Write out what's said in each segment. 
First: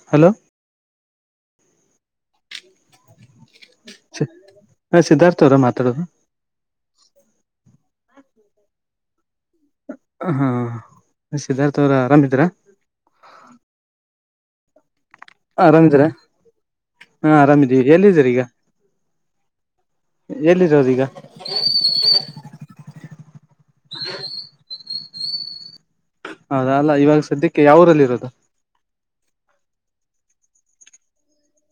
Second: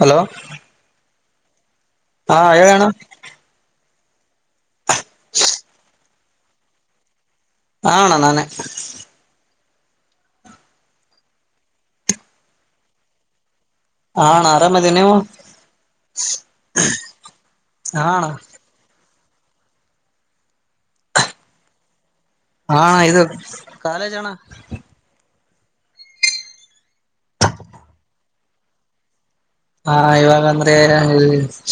hello ಹಾ ಹೇಳ ಅಣ್ಣ ಛೇ ಹ ಸಿದ್ಧಾರ್ಥ ಅವರ ಮಾತಾಡೋದು ಹ ಅಣ್ಣ ನಾನೇ ಹಾ ಹ ಸಿದ್ಧಾರ್ಥ ಅವ್ರ ಆರಾಮಿದೀರ ಹ ಅಣ್ಣ ಆರಾಮದಿನಿ ನೀವು ಆರಾಮಿದೀರ ಹಾ ಆರಾಮಿದೀವಿ ಹ ಅಣ್ಣ ಎಲ್ಲಿದ್ದೀರ ಈಗ ಎಲ್ಲಿರೋದು ಈಗ ಹಾ ಅಣ್ಣ ಇದು ಕಾಲೇಜಣ್ಣ ಹೌದ ಅಲ್ಲ ಇವಾಗ ಸದ್ಯಕ್ಕೆ ಯಾವರಲ್ಲಿ ಇರೋದು ಹಾ ಇವಾಗ ಅಂದ್ರೆ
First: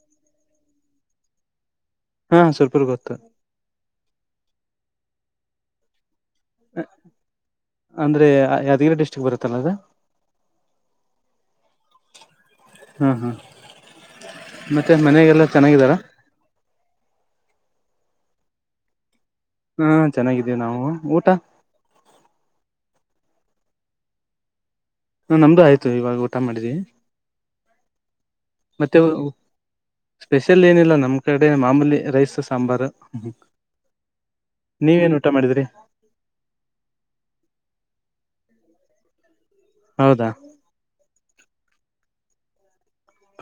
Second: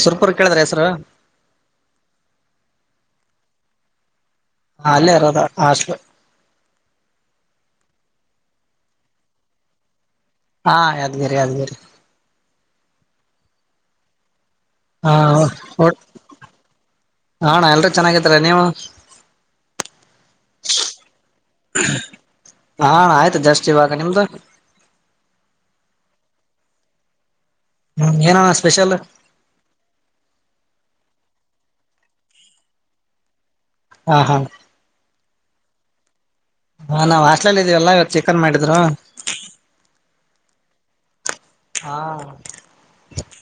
ಸುರ್ಪುರ ಕೇಳಿದ್ರ ಹೆಸರು ಹಾ ಸುರಪುರ ಗೊತ್ತು ಹ ಅಲ್ಲೇ ಇರದ ಹಾಸ್ಪಿಟಲ್ ಅಂದ್ರೆ ಯಾದಗಿರಿ ಡಿಸ್ಟ್ರಿಕ್ ಬರುತ್ತಲ್ಲ ಅದ ಹಾ ಯಾದಗಿರಿ ಯಾದಗಿರಿ ಹ್ಮ ಹ ಹಾ ಅಣ್ಣ ಎಲ್ಲ ಚೆನ್ನಾಗಿತ್ತರ ನೀವು ಹಾ ಚೆನ್ನಾಗಿದ್ದೇವಿ ನಾವು ಊಟ ಹಾ ಅಣ್ಣ ಆಯ್ತು ಜಸ್ಟ್ ಇವಾಗ ನಿಮ್ದು ಹ ನಮ್ದು ಆಯ್ತು ಇವಾಗ ಊಟ ಮಾಡಿದೀವಿ ಹ್ಮ್ ಏನಣ್ಣ ಸ್ಪೆಷಲ್ ಮತ್ತೆ ಸ್ಪೆಷಲ್ ಏನಿಲ್ಲ ನಮ್ಮ್ ಕಡೆ ಮಾಮೂಲಿ ರೈಸ್ ಸಾಂಬಾರು ಹಾ ಹಾ ನೀವೇನ್ ಊಟ ಮಾಡಿದ್ರಿ ಹಾ ನಾವ್ ಹಾಸ್ಟ್ಲಲ್ ಇದೀವಲ್ಲ ಇವಾಗ ಚಿಕನ್ ಮಾಡಿದ್ರು ಹೌದಾ ಹಾ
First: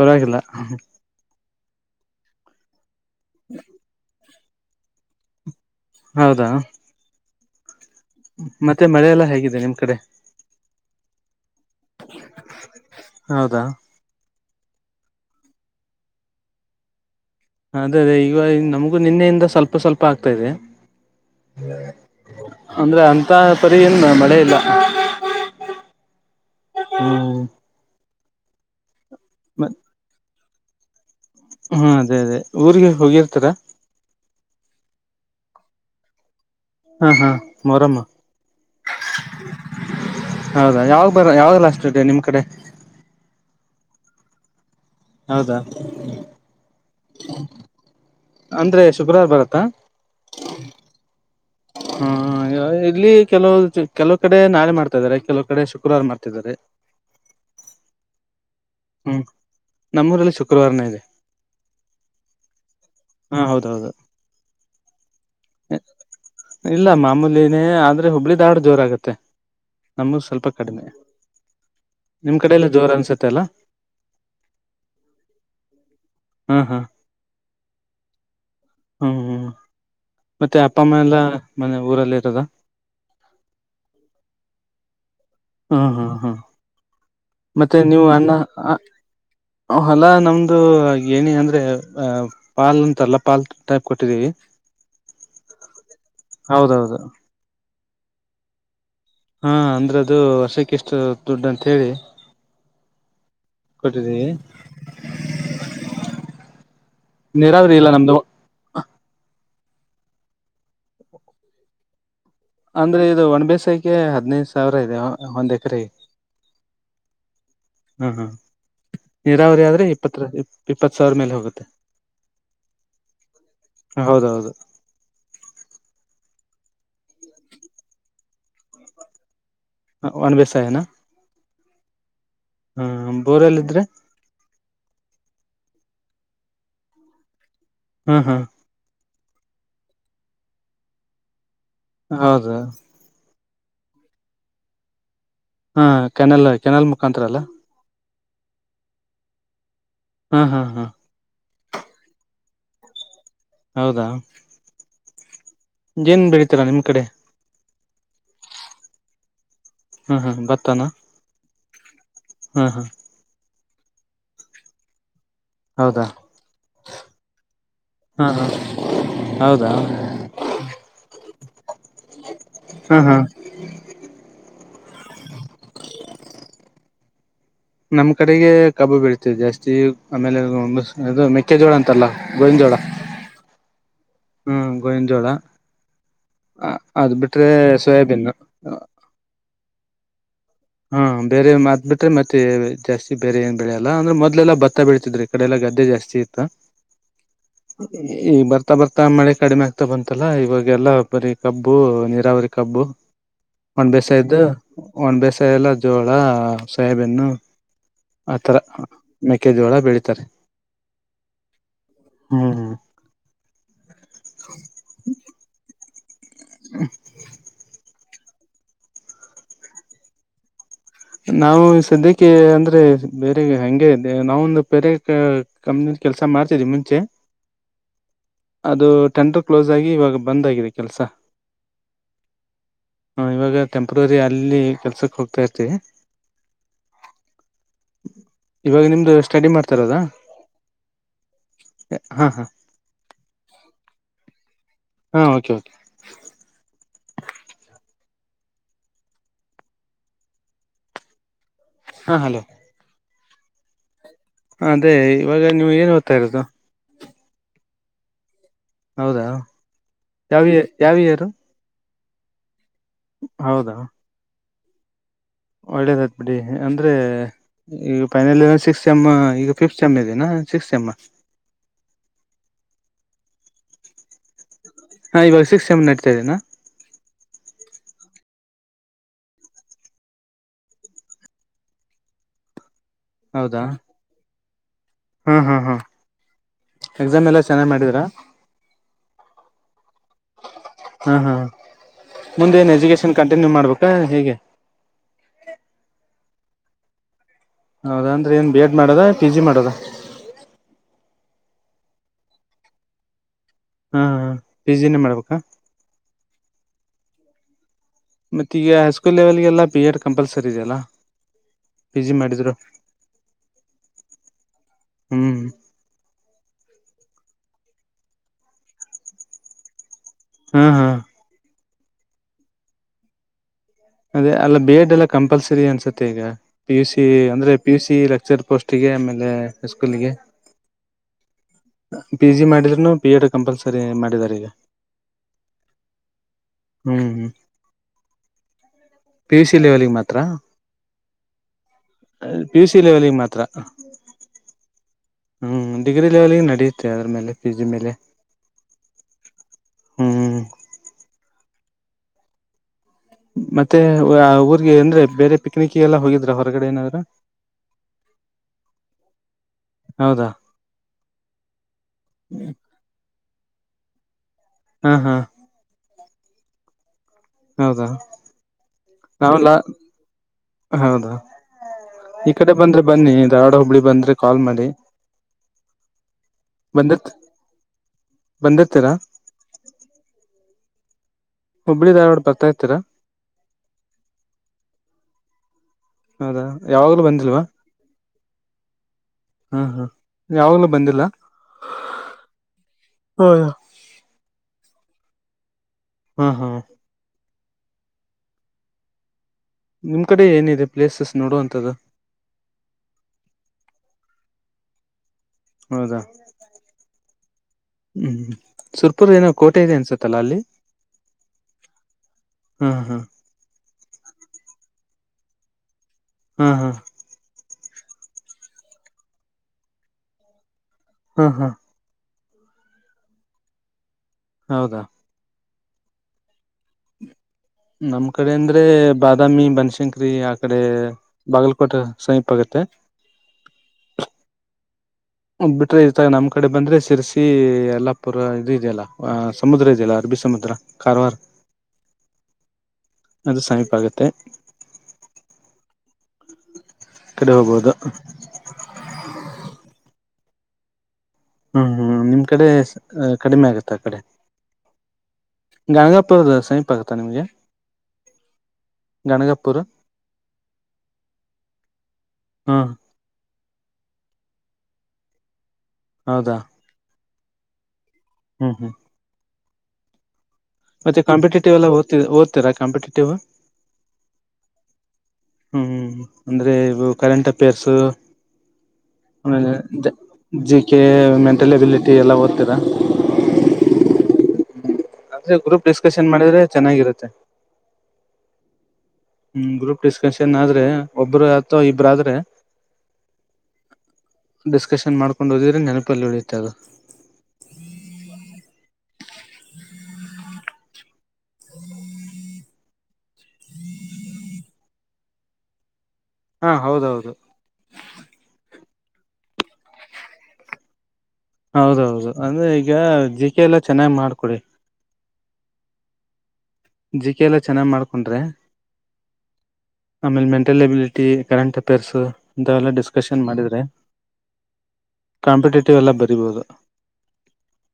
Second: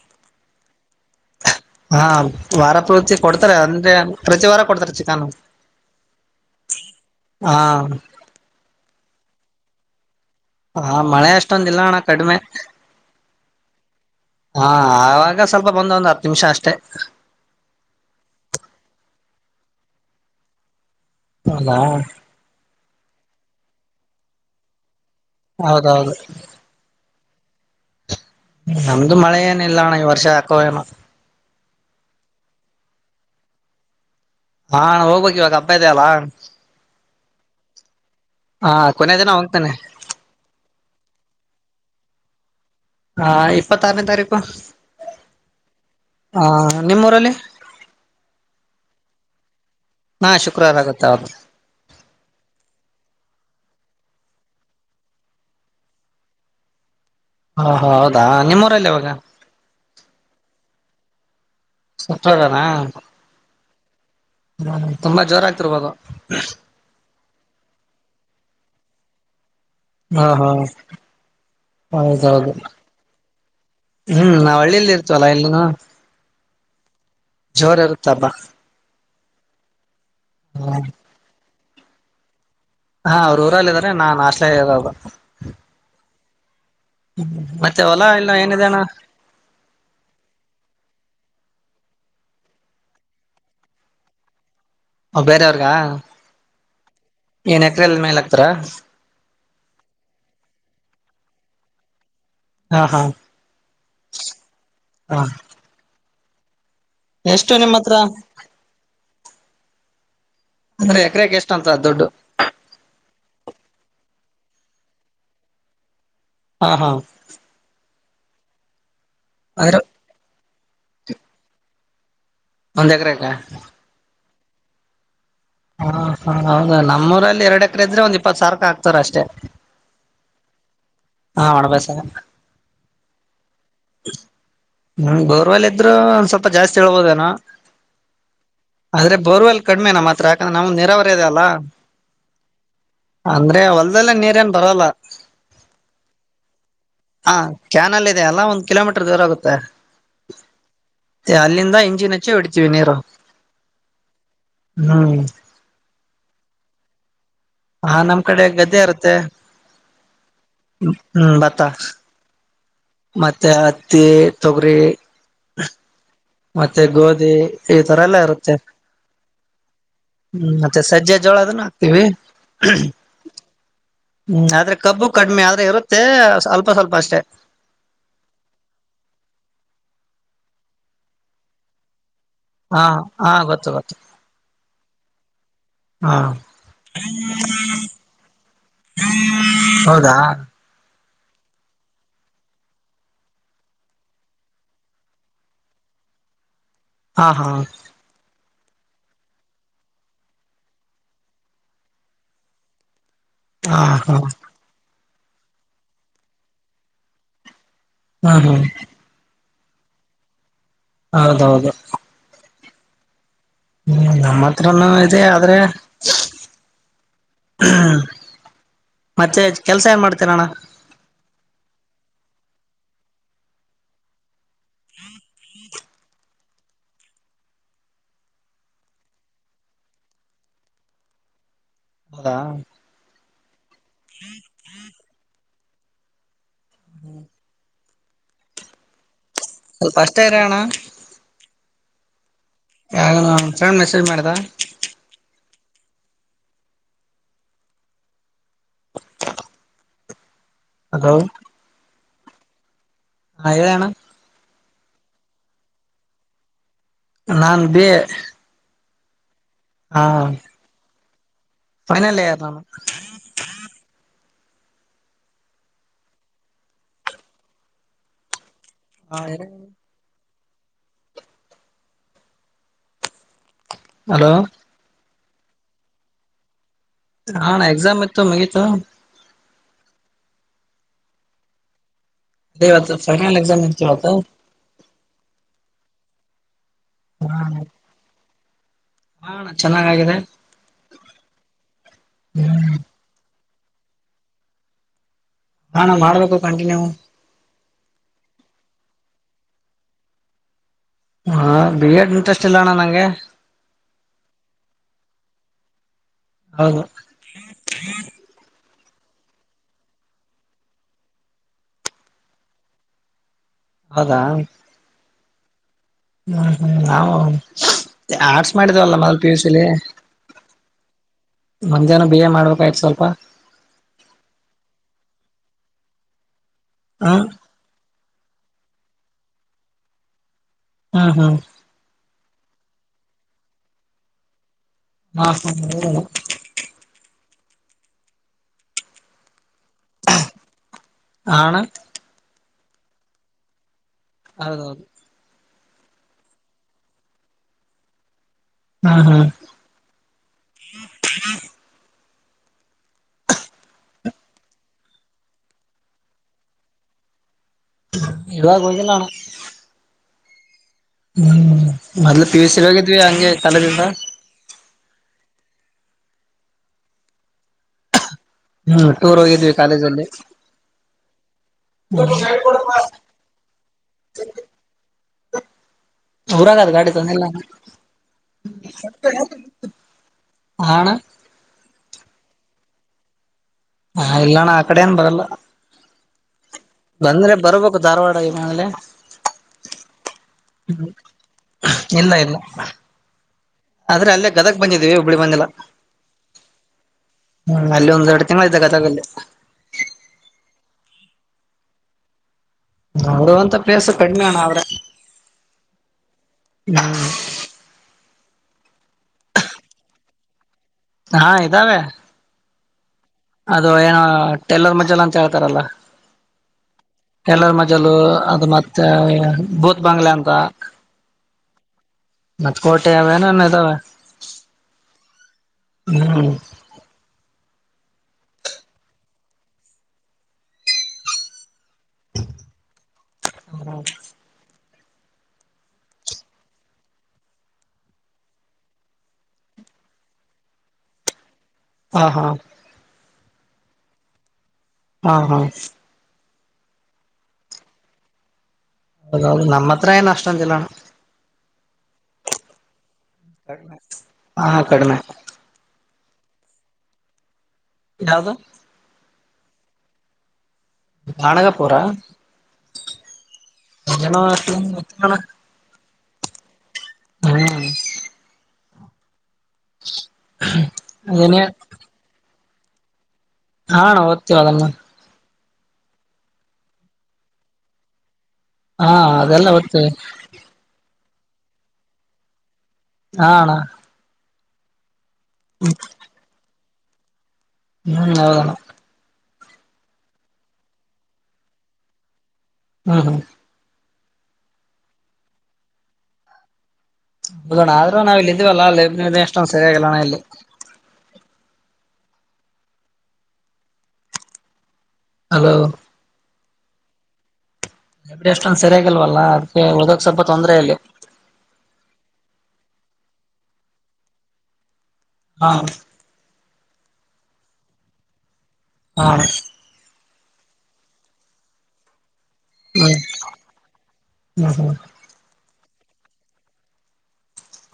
ಊರಾಗಿಲ್ಲ ಹಾ ವಾರಾಪುರ ಕೊಡ್ತಾರೆ ಅಂದ್ರೆ ಪ್ರತಿ ವಾರ ಕೊಡ್ತಾರ ಚಿಕಾನ ಹೌದಾ ಹಾ ಮತ್ತೆ ಮಳೆ ಎಲ್ಲಾ ಹೇಗಿದೆ ನಿಮ್ ಕಡೆ ಹಾ ಮಳೆ ಅಷ್ಟ ಹೌದಾ ಹಾ ಆವಾಗ ಸ್ವಲ್ಪ ಬಂದ ಒಂದ್ ಹತ್ತು ನಿಮಿಷ ಅಷ್ಟೆ ಅದೇ ಅದೇ ಈಗ ನಮಗೂ ನಿನ್ನೆಯಿಂದ ಸ್ವಲ್ಪ ಸ್ವಲ್ಪ ಆಗ್ತಾ ಇದೆ ಹೌದಾ ಅಂದ್ರೆ ಅಂತ ಪರಿ ಏನು ಮಳೆ ಇಲ್ಲ ಹೌದೌದು ಹ್ಮ ಹ್ಮ ನಮ್ದು ಮಳೆ ಏನ ಇಲ್ಲಣ್ಣ ಈ ವರ್ಷ ಕಯಾಮ ಹಾ ಅದೇ ಅದೇ ಊರಿಗೆ ಹೋಗಿರ್ತಾರ ಹಾ ಹೋಗ್ಬೇಕಕ್ ಇವಾಗ ಅಬ್ಬ ಇದದೆ ಅಲ್ಲಾ ಹಾ ಹಾ ಮಾರಮ್ಮ ಹಾ ಕೊನೆ ದಿನ ಹೋಗ್ತೇನೆ ಹೌದಾ ಯಾವಾಗ ಬರ ಯಾವಾಗ ಲಾಷ್ಟ ಇದೆ ನಿಮ್ ಕಡೆ ಹಾ ಇಪ್ಪತ್ತ ಆರನೇ ತಾರೀಕು ಹೌದಾ ಹಾ ನಿಮ್ಮೂರಲ್ಲಿ ಅಂದ್ರೆ ಶುಕ್ರವಾರ ಬರತ್ತಾ ಹಾ ಶುಕ್ರವಾರ ಆಗುತ್ತ ಹೌದು ಹಾ ಇಲ್ಲಿ ಕೆಲವು ಕೆಲವು ಕಡೆ ನಾಳೆ ಮಾಡ್ತಾ ಇದಾರೆ ಕೆಲವ ಕಡೆ ಶುಕ್ರವಾರ ಮಾಡ್ತಿದ್ದಾರೆ ಹಾ ಹಾ ಹೌದಾ ನಿಮ್ಮ ಇಲ್ಲಿ ಯಾವಾಗ ಹ್ಮ್ ನಮ್ಮೂರಲ್ಲಿ ಶುಕ್ರವಾರನೇ ಇದೆ ಸತ್ರದಾನ ಹಾ ಹೌದೌದು ಇಲ್ಲ ಮಾಮೂಲಿನೇ ಆದ್ರೆ ಹುಬ್ಳಿ ದಾಡ್ ಜೋರ ಆಗತ್ತೆ ನಮ್ದು ಹಾ ಸ್ವಲ್ಪ ಹಾ ಕಡಿಮೆ ನಿಮ್ ಹೌದೌದು ಕಡಲ್ಲ ಜೋರ್ ಅನ್ಸತ್ತೆ ಅಲ್ಲ ಹ್ಮ್ ನಾವ್ ಹಳ್ಳಿಯಲ್ಲಿ ಇರ್ತವಲ್ಲಾ ಎಲ್ಲ ಹ್ಮ್ ಹ್ಮ್ ಜೋರ್ ಇರುತ್ತಬ್ಬಾ ಹ್ಮ್ ಹ್ಮ್ ಮತ್ತೆ ಅಪ್ಪ ಅಮ್ಮ ಎಲ್ಲ ಮನೆೆ ಊರಲ್ಲಿ ಇರದ ಹಾ ಅವ್ರು ಊರಲ್ಲಿ ಇದಾರೆ ನಾನ್ ಆಸ್ಟಾಲಾಗಿ ಇಾರೋದು ಹ ಹ ಹ ಮತ್ತೆ ಹೊಲ ನೀವು ಇಲ್ಲ ಅನ್ನ ಏನಿದೆ ಅಣ್ಣ ಹೊಲಾ ನಮ್ದು ಏನಿ ಅಂದ್ರೆ ಅ ಅ ಪಾಲ್ ಅಂತಲ್ಲ ಪಾಲ್ ಟೈಪ್ ಕೊಟ್ಟಿದ್ದೀವಿ ಬೇರೆ ಅವರಿಗೆ ಹೌದೌದು ಇನ ಎಕ್ರೆಲ್ ಮೇಲ್ ಆಗ್ತಾರಾ ಹಾ ಅಂದ್ರೆ ಅದು ವರ್ಷಕ್ಕೆ ಎಷ್ಟು ದುಡ್ಡ ಅಂತ ಹೇಳಿ ಹಾ ಹಾ ಕೊಟ್ಟಿದ್ದೀವೀ ಹ ಎಷ್ಟು ನಿಮ್ಮ ಹತ್ರ ಅಂದ್ರೆ ಎಕರೆಗೆ ಎಷ್ಟಂತ ದೊಡ್ಡು ಅಂದ್ರೆ ಇದು ಒಣ್ ಬೇಸಾಯಕೆ ಹದ್ನೈದು ಸಾವಿರ ಇದೆ ಒಂದ್ ಎಕರೆ ಹಾ ಹಾ ಹ್ಮ ಹಾ ನೀರಾವರಿ ಅಂದ್ರೆ ಆದ್ರೆ ಇಪ್ಪತ್ರರ ಇಪ್ಪತ್ತು ಸಾವಿರ ಮೇಲೆ ಹೋಗುತ್ತೆ ಒಂದ್ ಎಕರೆಕ್ಕ ಹೌದೌದು ಹಾ ಹ ಹೌದ ನಮ್ಮೂರಲ್ಲಿ ಎರಡ್ ಎಕರೆ ಇದ್ರೆ ಒಂದ್ ಇಪ್ಪತ್ ಸಾವಿಕ ಆಗ್ತಾರ ಅಷ್ಟೇ ಹ ಒನ್ ವಷ ಹಾ ಒಡ ಬಸ ಹಾ ಬೋರೆಲ್ಲ ಅ್ರೆ ಹ್ಮ ಗೌರ್ವಲ್ ಇದ್ರು ಒಂದ್ ಸ್ವಲ್ಪ ಜಾಸ್ತಿ ಹೇಳ್ಬೋದೇನ ಹ್ಮ್ ಹ್ಮ್ ಆದ್ರೆ ಬರ್ವೆಲ್ ಕಡಿಮೆ ನಮ್ಮ ಹತ್ರ ಯಾಕಂದ್ರೆ ನಮ್ ನರಾವರಿ ಇ ಅದೆ ಅಲ್ಲ ಹೌದು ಅಂದ್ರೆ ಹೊಲ್ದೆಲ್ಲ ನೀರ ಏನ್ ಬರಲ್ಲ ಹಾ ಕೆನಲ್ ಕೆನಲ್ ಮುಖಾಂತರ ಅಲ್ಲ ಎಲ್ಲಾ ಕಿಲೋಮೀಟರ್ ದೂರ ಆಗುತ್ತೆ ಹ್ಮ ಹಾ ಹಾ ಇಂಜಿನಚ್ಚೇ ವಡಚವಿ ನೀರ ಹೌದಾ ಹ್ಮ್ ಏನ್ ಬೆರೀತರಾ ನಿಮ್ ಕಡೆ ಹಾ ನಮ್ ಕಡೆ ಗದ್ದೆ ಇರುತ್ತೆ ಹ್ಮ್ ಹ್ಮ್ ಬರ್ತಾನ ತ್ತ ಮತ್ತೆ ಂತೆ ತಪರ ಹೌದಾ ಮತ್ತೆ ಗೋಧಿ ಈ ತರ ಎಲ್ಲ ಹಾ ಹಾ ಇರುತ್ತೆ್ಮ ಹೌದಾ ಮತ್ತೆ ಸಜ್ಜೆ ಜೋಳದ ಹ್ಮ ಹಾ ಹಾ ಆದ್ರೆ ಕಬ್ಬು ಕಡಿಮೆ ಆದ್ರೆ ಇರುತ್ತೆ ಸ್ವಲ್ಪ ಸ್ವಲ್ಪ ಅಷ್ಟೇ ನಮ್ ಕಡೆಗೆ ಕಬ್ಬು ಬೀಳ್ತದೆ ಜಾಸ್ತಿ ಆಮೇಲೆ ಅದು ಮೆಕ್ಕೆಜೋಳ ಅಂತಲ್ಲ ಗೋಯಂಜೋಳ ಹಾ ಹಾ ಗೊತ್ತು ಗೊತ್ತು ಹಾಞ ಗೋಯಿಂದಜೋಳ ಹಾ ಅದು ಬಿಟ್ರೆ ಸೋಯಾಬೀನ್ನು ಹೌದಾ ಹಾ ಬೇರೆ ಮತ್ ಬಿಟ್ರೆ ಮತ್ತೆ ಜಾಸ್ತಿ ಬೇರೆ ಏನ್ ಬೆಳೆಯಲ್ಲ ಅಂದ್ರೆ ಮೊದ್ಲೆಲ್ಲಾ ಭತ್ತ ಬೆೀಳ್ತಿದ್ರಿ ಈ ಕಡೆ ಎಲ್ಲಾ ಗದ್ದೆ ಜಾಸ್ತಿ ಇತ್ತ ಹಾ ಹಾ ಬರ್ತ ಬರ್ತಾ ಬರ್ತಾ ಮಳೆ ಕಡಿಮೆ ಆಗ್ತಾ ಬಂತಲ್ಲಾ ಇವಾಗೆಲ್ಲಾ ಬರಿೀ ಕಬ್ಬು ನೀರಾವರಿ ಕಬ್ಬು ಹಾ ಒನ್ ಹಾ ಬೇಸಾಯ್ದು ಒನ್ ಬೆಸ್ ಸ ಎಲ್ಲ ಜೋಳ ಸಾಹೇಬನ್ನು ಹ್ಮ್ ಆತರ ಹ್ಮ್ ಕೆದೋಳ ಬೆಳಿತಾರೆ ಹೌದೌದು ಹ್ಮ್ ಹ್ಮ್ ನಮ್ಮ ಹತ್ರನು ಇದೆ ಆದ್ರೆ ಹ್ಮ ಮತ್ತೆ ಕೆಲ್ಸ ಏನ್ ಮಾಡ್ತೀರ ನಣ್ಣ ನಾವು ಸದ್ಯಕ್ಕೆ ಅಂದರೆ ಬೇರೆ ಹಗೆ ನಾವೊಂದು ಬೇರೆ ಕಂಪ್ನ ಕೆಲಸ ಮಾಡ್ತಿದ್ದವಿ ಮುಂಚೆ ಅದು ಟೆಂಡರ್ ಕ್ಲೋಸ್ ಆಗಿ ಇವಾಗ ಬಂದ್ಗಿದೆ ಕೆಲಸ ಹೌದಾ ಹಾಂ ಇವಾಗ ಟೆಂಪ್ರರಿ ಅಲ್ಲಿ ಕೆಸಕ್ ಹೋಗ್ತಾತಿ ತ್ತ ಹ್ಮ್ ಇವಾಗ ನಿಮ್ದು ಎಷ್ಟ ಪಸ್ಟ್ ರಣ ಹಾ ಹಾ ಮೆಸೇಜ್ ಮಾಡ್ದ ಹಾ ಓಕೆ ಕೆ ಹಲೋ ಹಾ ಹಲೋ ಹ ಡಣ ಅದೇ ಇವಾಗ ನೀವು ಏನ್ ಓದ್ತಾ ಇರೋದು ನಾ ಬ ಹೌದಾ ಯಾವ ಯಾವ ಹ ಫನಲ್ೇ ಆ ನ ನ ಹೌದಾ ಒಳ್ಳೇದತ್ ಬಿಡಿ ಅಂದ್ರೆ ಈಗ ಫೈನಲ್ ಸಿಕ್ ಚೆಮ್ ಈಗ ಫಿಫ್ತ್ ಚೆಮ್ ಇದನಾ ಸಿಕ್ಸ್ಸೆಂಬರ್ ಹಲೋ ಹಾ ಇವಾಗ ಸಿಕ್ಸ್ ಸೆಮನ್ ನಡ್ತಾ ಇದ್ದೀನಾ ಹಾ ಎಕ್ಸಾಮ್ ಇತ್ತು ಮಗತ್ತು ದಯವ ಫೈನಲ್ ಎಕ್ಸಾಮ್ ಇರ್ತವತ ಹ್ಮ್ ಹ್ಮ್ ಹಾ ಎಕ್ಸಾಮ್ ಎಲ್ಲ ಚೆನ್ನಾಗಿ ಮಾಡಿದರಾ ಹಣ ಚೆನ್ನಾಗಾಗಿದೆ ಹಾ ಹಾ ಮುಂದೆ ನ್ ಹ್ಮ್ ಎಜುಗೇಶನ್ ಕ ನೀ ಮಾಡ್ಬೇಕಾ ಹೇಗೆ ಹಾ ನಾ ಮಾಡಬೇಕು ಕಂಟಿನ್ಯೂ ಹೌದಾ ಅಂದ್ರೆ ಏನ್ ಬಿ ಎಡ್ ಮಾಡದ ಪಿ ಜಿ ಮಾಡದ ಹಾ ಬಿ ಎಡ್ ಇಂಟ್ರೆಸ್ಟ್ ಇಲ್ಲ ಅಣ್ಣ ನಂಗೆ ಹಾ ಪಸಿನ ಮಾಡ್ಬೇಕಾ ಹೌದು ಮತ್ತ ಈಗ ಹೈಸ್ಕೂಲ್ ಲೆವೆಲ್ಗೆಲ್ಲ ಪಿ ಎಡ್ ಕಂಪಲ್ಸರಿ ಇದೆಯಲ್ಲ ಪಿ ಜಿ ಮಾಡಿದ್ರು ಹೌದಾ ಹ್ಮ್ ಹ್ಮ್ ಹ್ಮ್ ನಾ ಆರ್ಟ್ಸ್ ಮಾಡಿದ್ವಲ್ಲ ಮೊದಲ್ ಪಿ ಯು ಸಿಲಿ ಹ್ಮ್ ಹ್ಮ್ ಮಜೇನ ಬೇಜ ಮಾಡ್ಬೇಕಾಯ್ತು ಸ್ವಲ್ಪ ಅದೇ ಅಲ್ಲ ಬೇಡ್ ಎಲ್ಲ ಕಂಪಲ್ಸರಿ ಅನ್ಸತ್ತೆ ಈಗ ಪಿಯ ಯು ಸಿ ಹ್ಮ್ ಅಂದ್ರೆ ಪಿ ಯು ಸಿ ಲ ಸರ್ ಪೋಸ್ಟಿಗೆ ಆಮೇಲೆ ಸ್ಕೂಲಿಿಗೆ ಹ್ಮ್ ಹ್ಮ್ ಪಿ ಜಿ ಮಾಡಿದ್ರುನು ಪಿ ಎಡ್ ಕಂಪಲ್ಸರಿ ಮಾಡಿದಿದ್ದಾರೆ ಈಗ ಹಾ ಹ ಹ್ಮ್ ಹ್ಮ್ ಪಿ ಯುಸ ಲೆವೆಲ್ಿಗೆ ಮಾತ್ರ ಆಣ ಪಿ ಯು ಸಿ ಲೆವೆಲ್ಗೆ ಮಾತ್ರ ಹೌದೌದು ಹ್ಮ್ ಡಿಗ್ರಿ ಲೆವೆಲ್ ನಡೆಯುತ್ತೆ ಅದ್ರ ಮೇಲೆ ಪಿ ಜಿ ಮೇಲೆ ಹ್ಮ್ ಹ್ಮ್ ಹಾ ಹ್ಮ್ ಮತ್ತೆ ಊರ್ಗೆ ಅಂದ್ರೆ ಬೇರೆ ಪಿಕ್ನಿಕ್ ಎಲ್ಲ ಹೋಗಿದ್ರ ಹೊರಗಡೆ ಏನಾದ್ರೂ ಇದುಗೋಜಲ್ಲಣ ಹೌದಾ ಹ್ಮ್ ಮೊ್ಲು ಪಿ ಯು ಸಿ ಹೋಗಿದ್ವಿ ಹಂಗೆ ತಾಲ ಜಾ ಹಾ ಹಾ ಹೌದಾ ಹ್ಮ್ ಟೂರ್ ನಾವೆಲ್ಲ ಹೋಗಿದ್ವಿ ಕಾಲೇಜಲ್ಲಿ ಹೌದಾ ಈ ಕಡೆ ಬಂದ್ರೆ ಬನ್ನಿ ಧಾರವಾಡ ಹುಬ್ಳಿ ಬಂದ್ರೆ ಕಾಲ್ ಮಾಡಿ ಊರಾಗದು ಗಾಡಿ ಬಂದಿರ್ತ್ ತಲ್ಲ ಬಂದಿರ್ತೀರಾ ಹಣ ಹುಬ್ಬಳಿ ದಾರ್ೋಡ್ ಬರ್ತಾ ಇತೀರಾ ಹಾ ಇಲ್ಲಣ್ಣ ಆ ಕಡೆ ಏನ್ ಬರಲ್ಲ ಹೌದಾ ಯಾವಾಗ್ಲೂ ಬಂದ್ರೆ ಬಂದಿಲ್ವಾ ಬರ್ಬೇಕು ಧಾರವಾಡ ಮಲೆ್ಮ ಇಲ್ಲ ಹಾ ಹಾ ಯಾವಾಗ್ಲೂ ಬಂದಿಲ್ಲ ಇಲ್ಲ ಹಾ ಆದ್ರೆ ಅಲ್ಲೇ ಗದಕ್ ಬಂದಿದೀವಿ ಬ್ಳಿ ಬಂದಿಲ್ಲ ಹಾ ಹಾ ಹ್ಮ್ ಅಲ್ಲಿ ಒಂದ ಎಡತತತಾಗಲ್ಲ ನಿಮ್ ಕಡೆ ಏನಿದೆ ಪ್ಲೇಸಸ್ ನೋಡೋ ಅಂಥದ್ದು ಅವರು ಅಂತ ಪ್ಲೇಸ್ ಕಡಿ್ಮೆ ಅಣ್ಣ ಅವ್ರ ಹೌದಾ ಹಾ ಹ್ಮ್ ಸುರ್ಪುರ್ ಏನೋ ಕೋಟೆ ಇದೆ ಅನ್ಸತ್ತಲ್ಲ ಅಲ್ಲಿ ಹಾ ಇದ್ದಾವೆ ಹ್ಮ್ ಹ್ಮ್ ಅದು ಏನ ಟೇಲರ್ ಮಜೆಲ್ಲ ಅಂತ ಹೇಳ್ತಾರಲ್ಲ ಹ್ಮ ಹಾ ಲು ಅದು ಮತ್ತೆ ಭೂತ್ ಬಂಗ್ಲೆ ಅಂತ ಹ್ಮ್ ಹ್ಮ್ ಮತ್ತ್ ಕೋಟೆ ಯಾವನನ್ ಇದಾವ ಹೌದಾ ಹ್ಮ್ ನಮ್ ಕಡೆ ಅಂದ್ರೆ ಬಾದಾಮಿ ಬನಶಂಕರಿ ಆ ಕಡೆ ಬಾಗಲ ಕೊಟ್ಟ ಸಮೀಪ ಆಗತ್ತೆ ಬಿಟ್ರೆ ಈತಾಗ ನಮ್ಮ್ ಕಡೆ ಬಂದ್ರೆ ಸಿರಸಿ ಅಲ್ಲಾಪುರ ಇದದು ಇದೆಯಲ್ಲ ಸಮುದ್ರ ಇದೆಯಲ್ಲ ಅರಬಿ ಸಮುದ್ರ ಕಾರವಾರ್ ಹಾ ಹಾ ಅದು ಸಮೀಪ ಆಗತ್ತೆ ಹಾ ಹಾ ಕಡೆ ಹೋಗೋದು ಂಜಲ ಹ್ಮ್ ಹ್ಮ್ ನಿಮ್ ಕಡೆ ಕಡಿಮೆ ಆಗತ್ತೆ ಆ ಕಡೆ ಹಾ ಕಡಿಮೆ ಗ ಇಪ್ಪ ಸ ಪತಾ ನಿಮಗೆ ಯಾವದ ಗನಗಪೂರ್ ಕಾನಗಪೂರಾ ಹ್ಮ್ ಹ ಮತ್ತಣ ಹೌದಾ ಹ್ಮ ಹ್ಮ್ ಹ್ಮ್ [inaudible] ಮತ್ತೆ ಅದೇನೇ ಕಂಪಿಟೇಟಿವ್ ಎಲ್ಲ ತರ ಕಾಂಪಿಟೇಟಿವ್ ಹಣ ಓದ್ತೀವಿ ಅದಲ್ಲ ಹ್ಮ್ ಅಂದ್ರೆ ಇವು ಕರೆಂಟ್ ಅಫೇರ್ಸ್ ಹಾ ಮ ಅದೆಲ್ಲ ಓದ್ತೀವಿ ಜಕ್ಕೆ ಮೆಂಟಲ್ ಎಬಿಲಿಟಿ ಎಲ್ಲ ಓದತೀರಾ ಹಾಣಾ ಅದ್ರ ಗ್ರೂಪ್ ಡಿಸ್ಕಶನ್ ಮಾಡಿದ್ರೆ ಚೆನ್ನಾಗಿರುತ್ತೆ ಹ್ಮ ನದಣ ಹ್ಮ್ ಗ್ರೂಪ್ ಡಿಸ್ಕಷನ್ ಆದ್ರೆ ಒಬ್ಬರು ಅಥವಾ ಇಬ್ರ ಆದ್ರೆ ಹ್ಮ ಹಾ ಡಿಸ್ಕಷನ್ ಮಾಡ್ಕೊಂಡು ಹಓದಿದ್ರೆ ನೆನಪಲ್ಲಿ ಉಳತ ಅದು ಹೌದಣ ಆದ್ರ ನಾವವು ಇಲ್ಲಿ ಇದೀವಲ್ಲ ಅಲ್ಲಿ ಎಷ್ಟೊಂದ ಸರಿಯಾಗಿಲ್ಲಣ ಇಲ್ಲಿ ಹ್ಮ ಹಲೋ ಹಾ ಹೌದೌದು ಎಬ್ರ ಅಷ್ಟೊಂದ ಸರಿಯಾಗಿಲ್ವಲ್ಲ ಅದಕ್ಕೆ ಓದಕ್ಸವಬ ತೊಂದ್ರೆ ಇಲ್ಲಿ ಹೌದೌದು ಅಂದ್ರೆ ಈಗ ಜ ಕೆ ಎಲ್ಲ ಚೆನ್ನಾಗಿ್ ಮಾಡ್ಕೊಡಿ ಹಾ ಜಿಕೆ ಎಲ್ಲಾ ಚೆನ್ನಾಗ್ ಮಾಡ್ಕೊಂಡ್ರೆ ಹಾ ಆಮೇಲೆ ಮೆಂಟಲ್ ಎಬಿಲಿಟಿ ಕರೆಂಟ್ ಅಫೇರ್ಸ್ ಇಂತ ಎಲ್ಲ ಡಿಸ್ಕಷನ್ ಹ್ಮ್ ಮಾಡಿದ್ರರೆ ಹ್ಮ್ ಕಾಂಪಿಟ ಲ್ಲ ಬರಿಬಹುದು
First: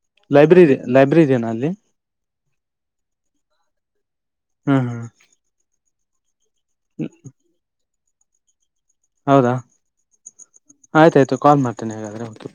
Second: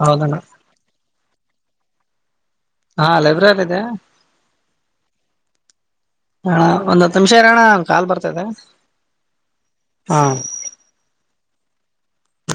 ಹೌದಣ್ಣ ಲೈಬ್ರೆರಿ ಲೈಬ್ರೆರಿ ೀನ ಅಲ್ಲಿ ಹಾ ಅಲ್ಲಬ್ರ ಹ್ಮ ಹಾ ಹಣ ಒಂದ ಹತ್ತು ನಿಮಿಷ ಇರೋಣ್ಣ ಕಾ ಬರ್ತ ಹತದಾ ಹೌದಾ ಆಯ್ತ ಆಯ್ತು ಕಾಲ್ ಮಾಡ್ತೇನೆ ಹಾಗೇಾದ್ರೆ ಹೌದು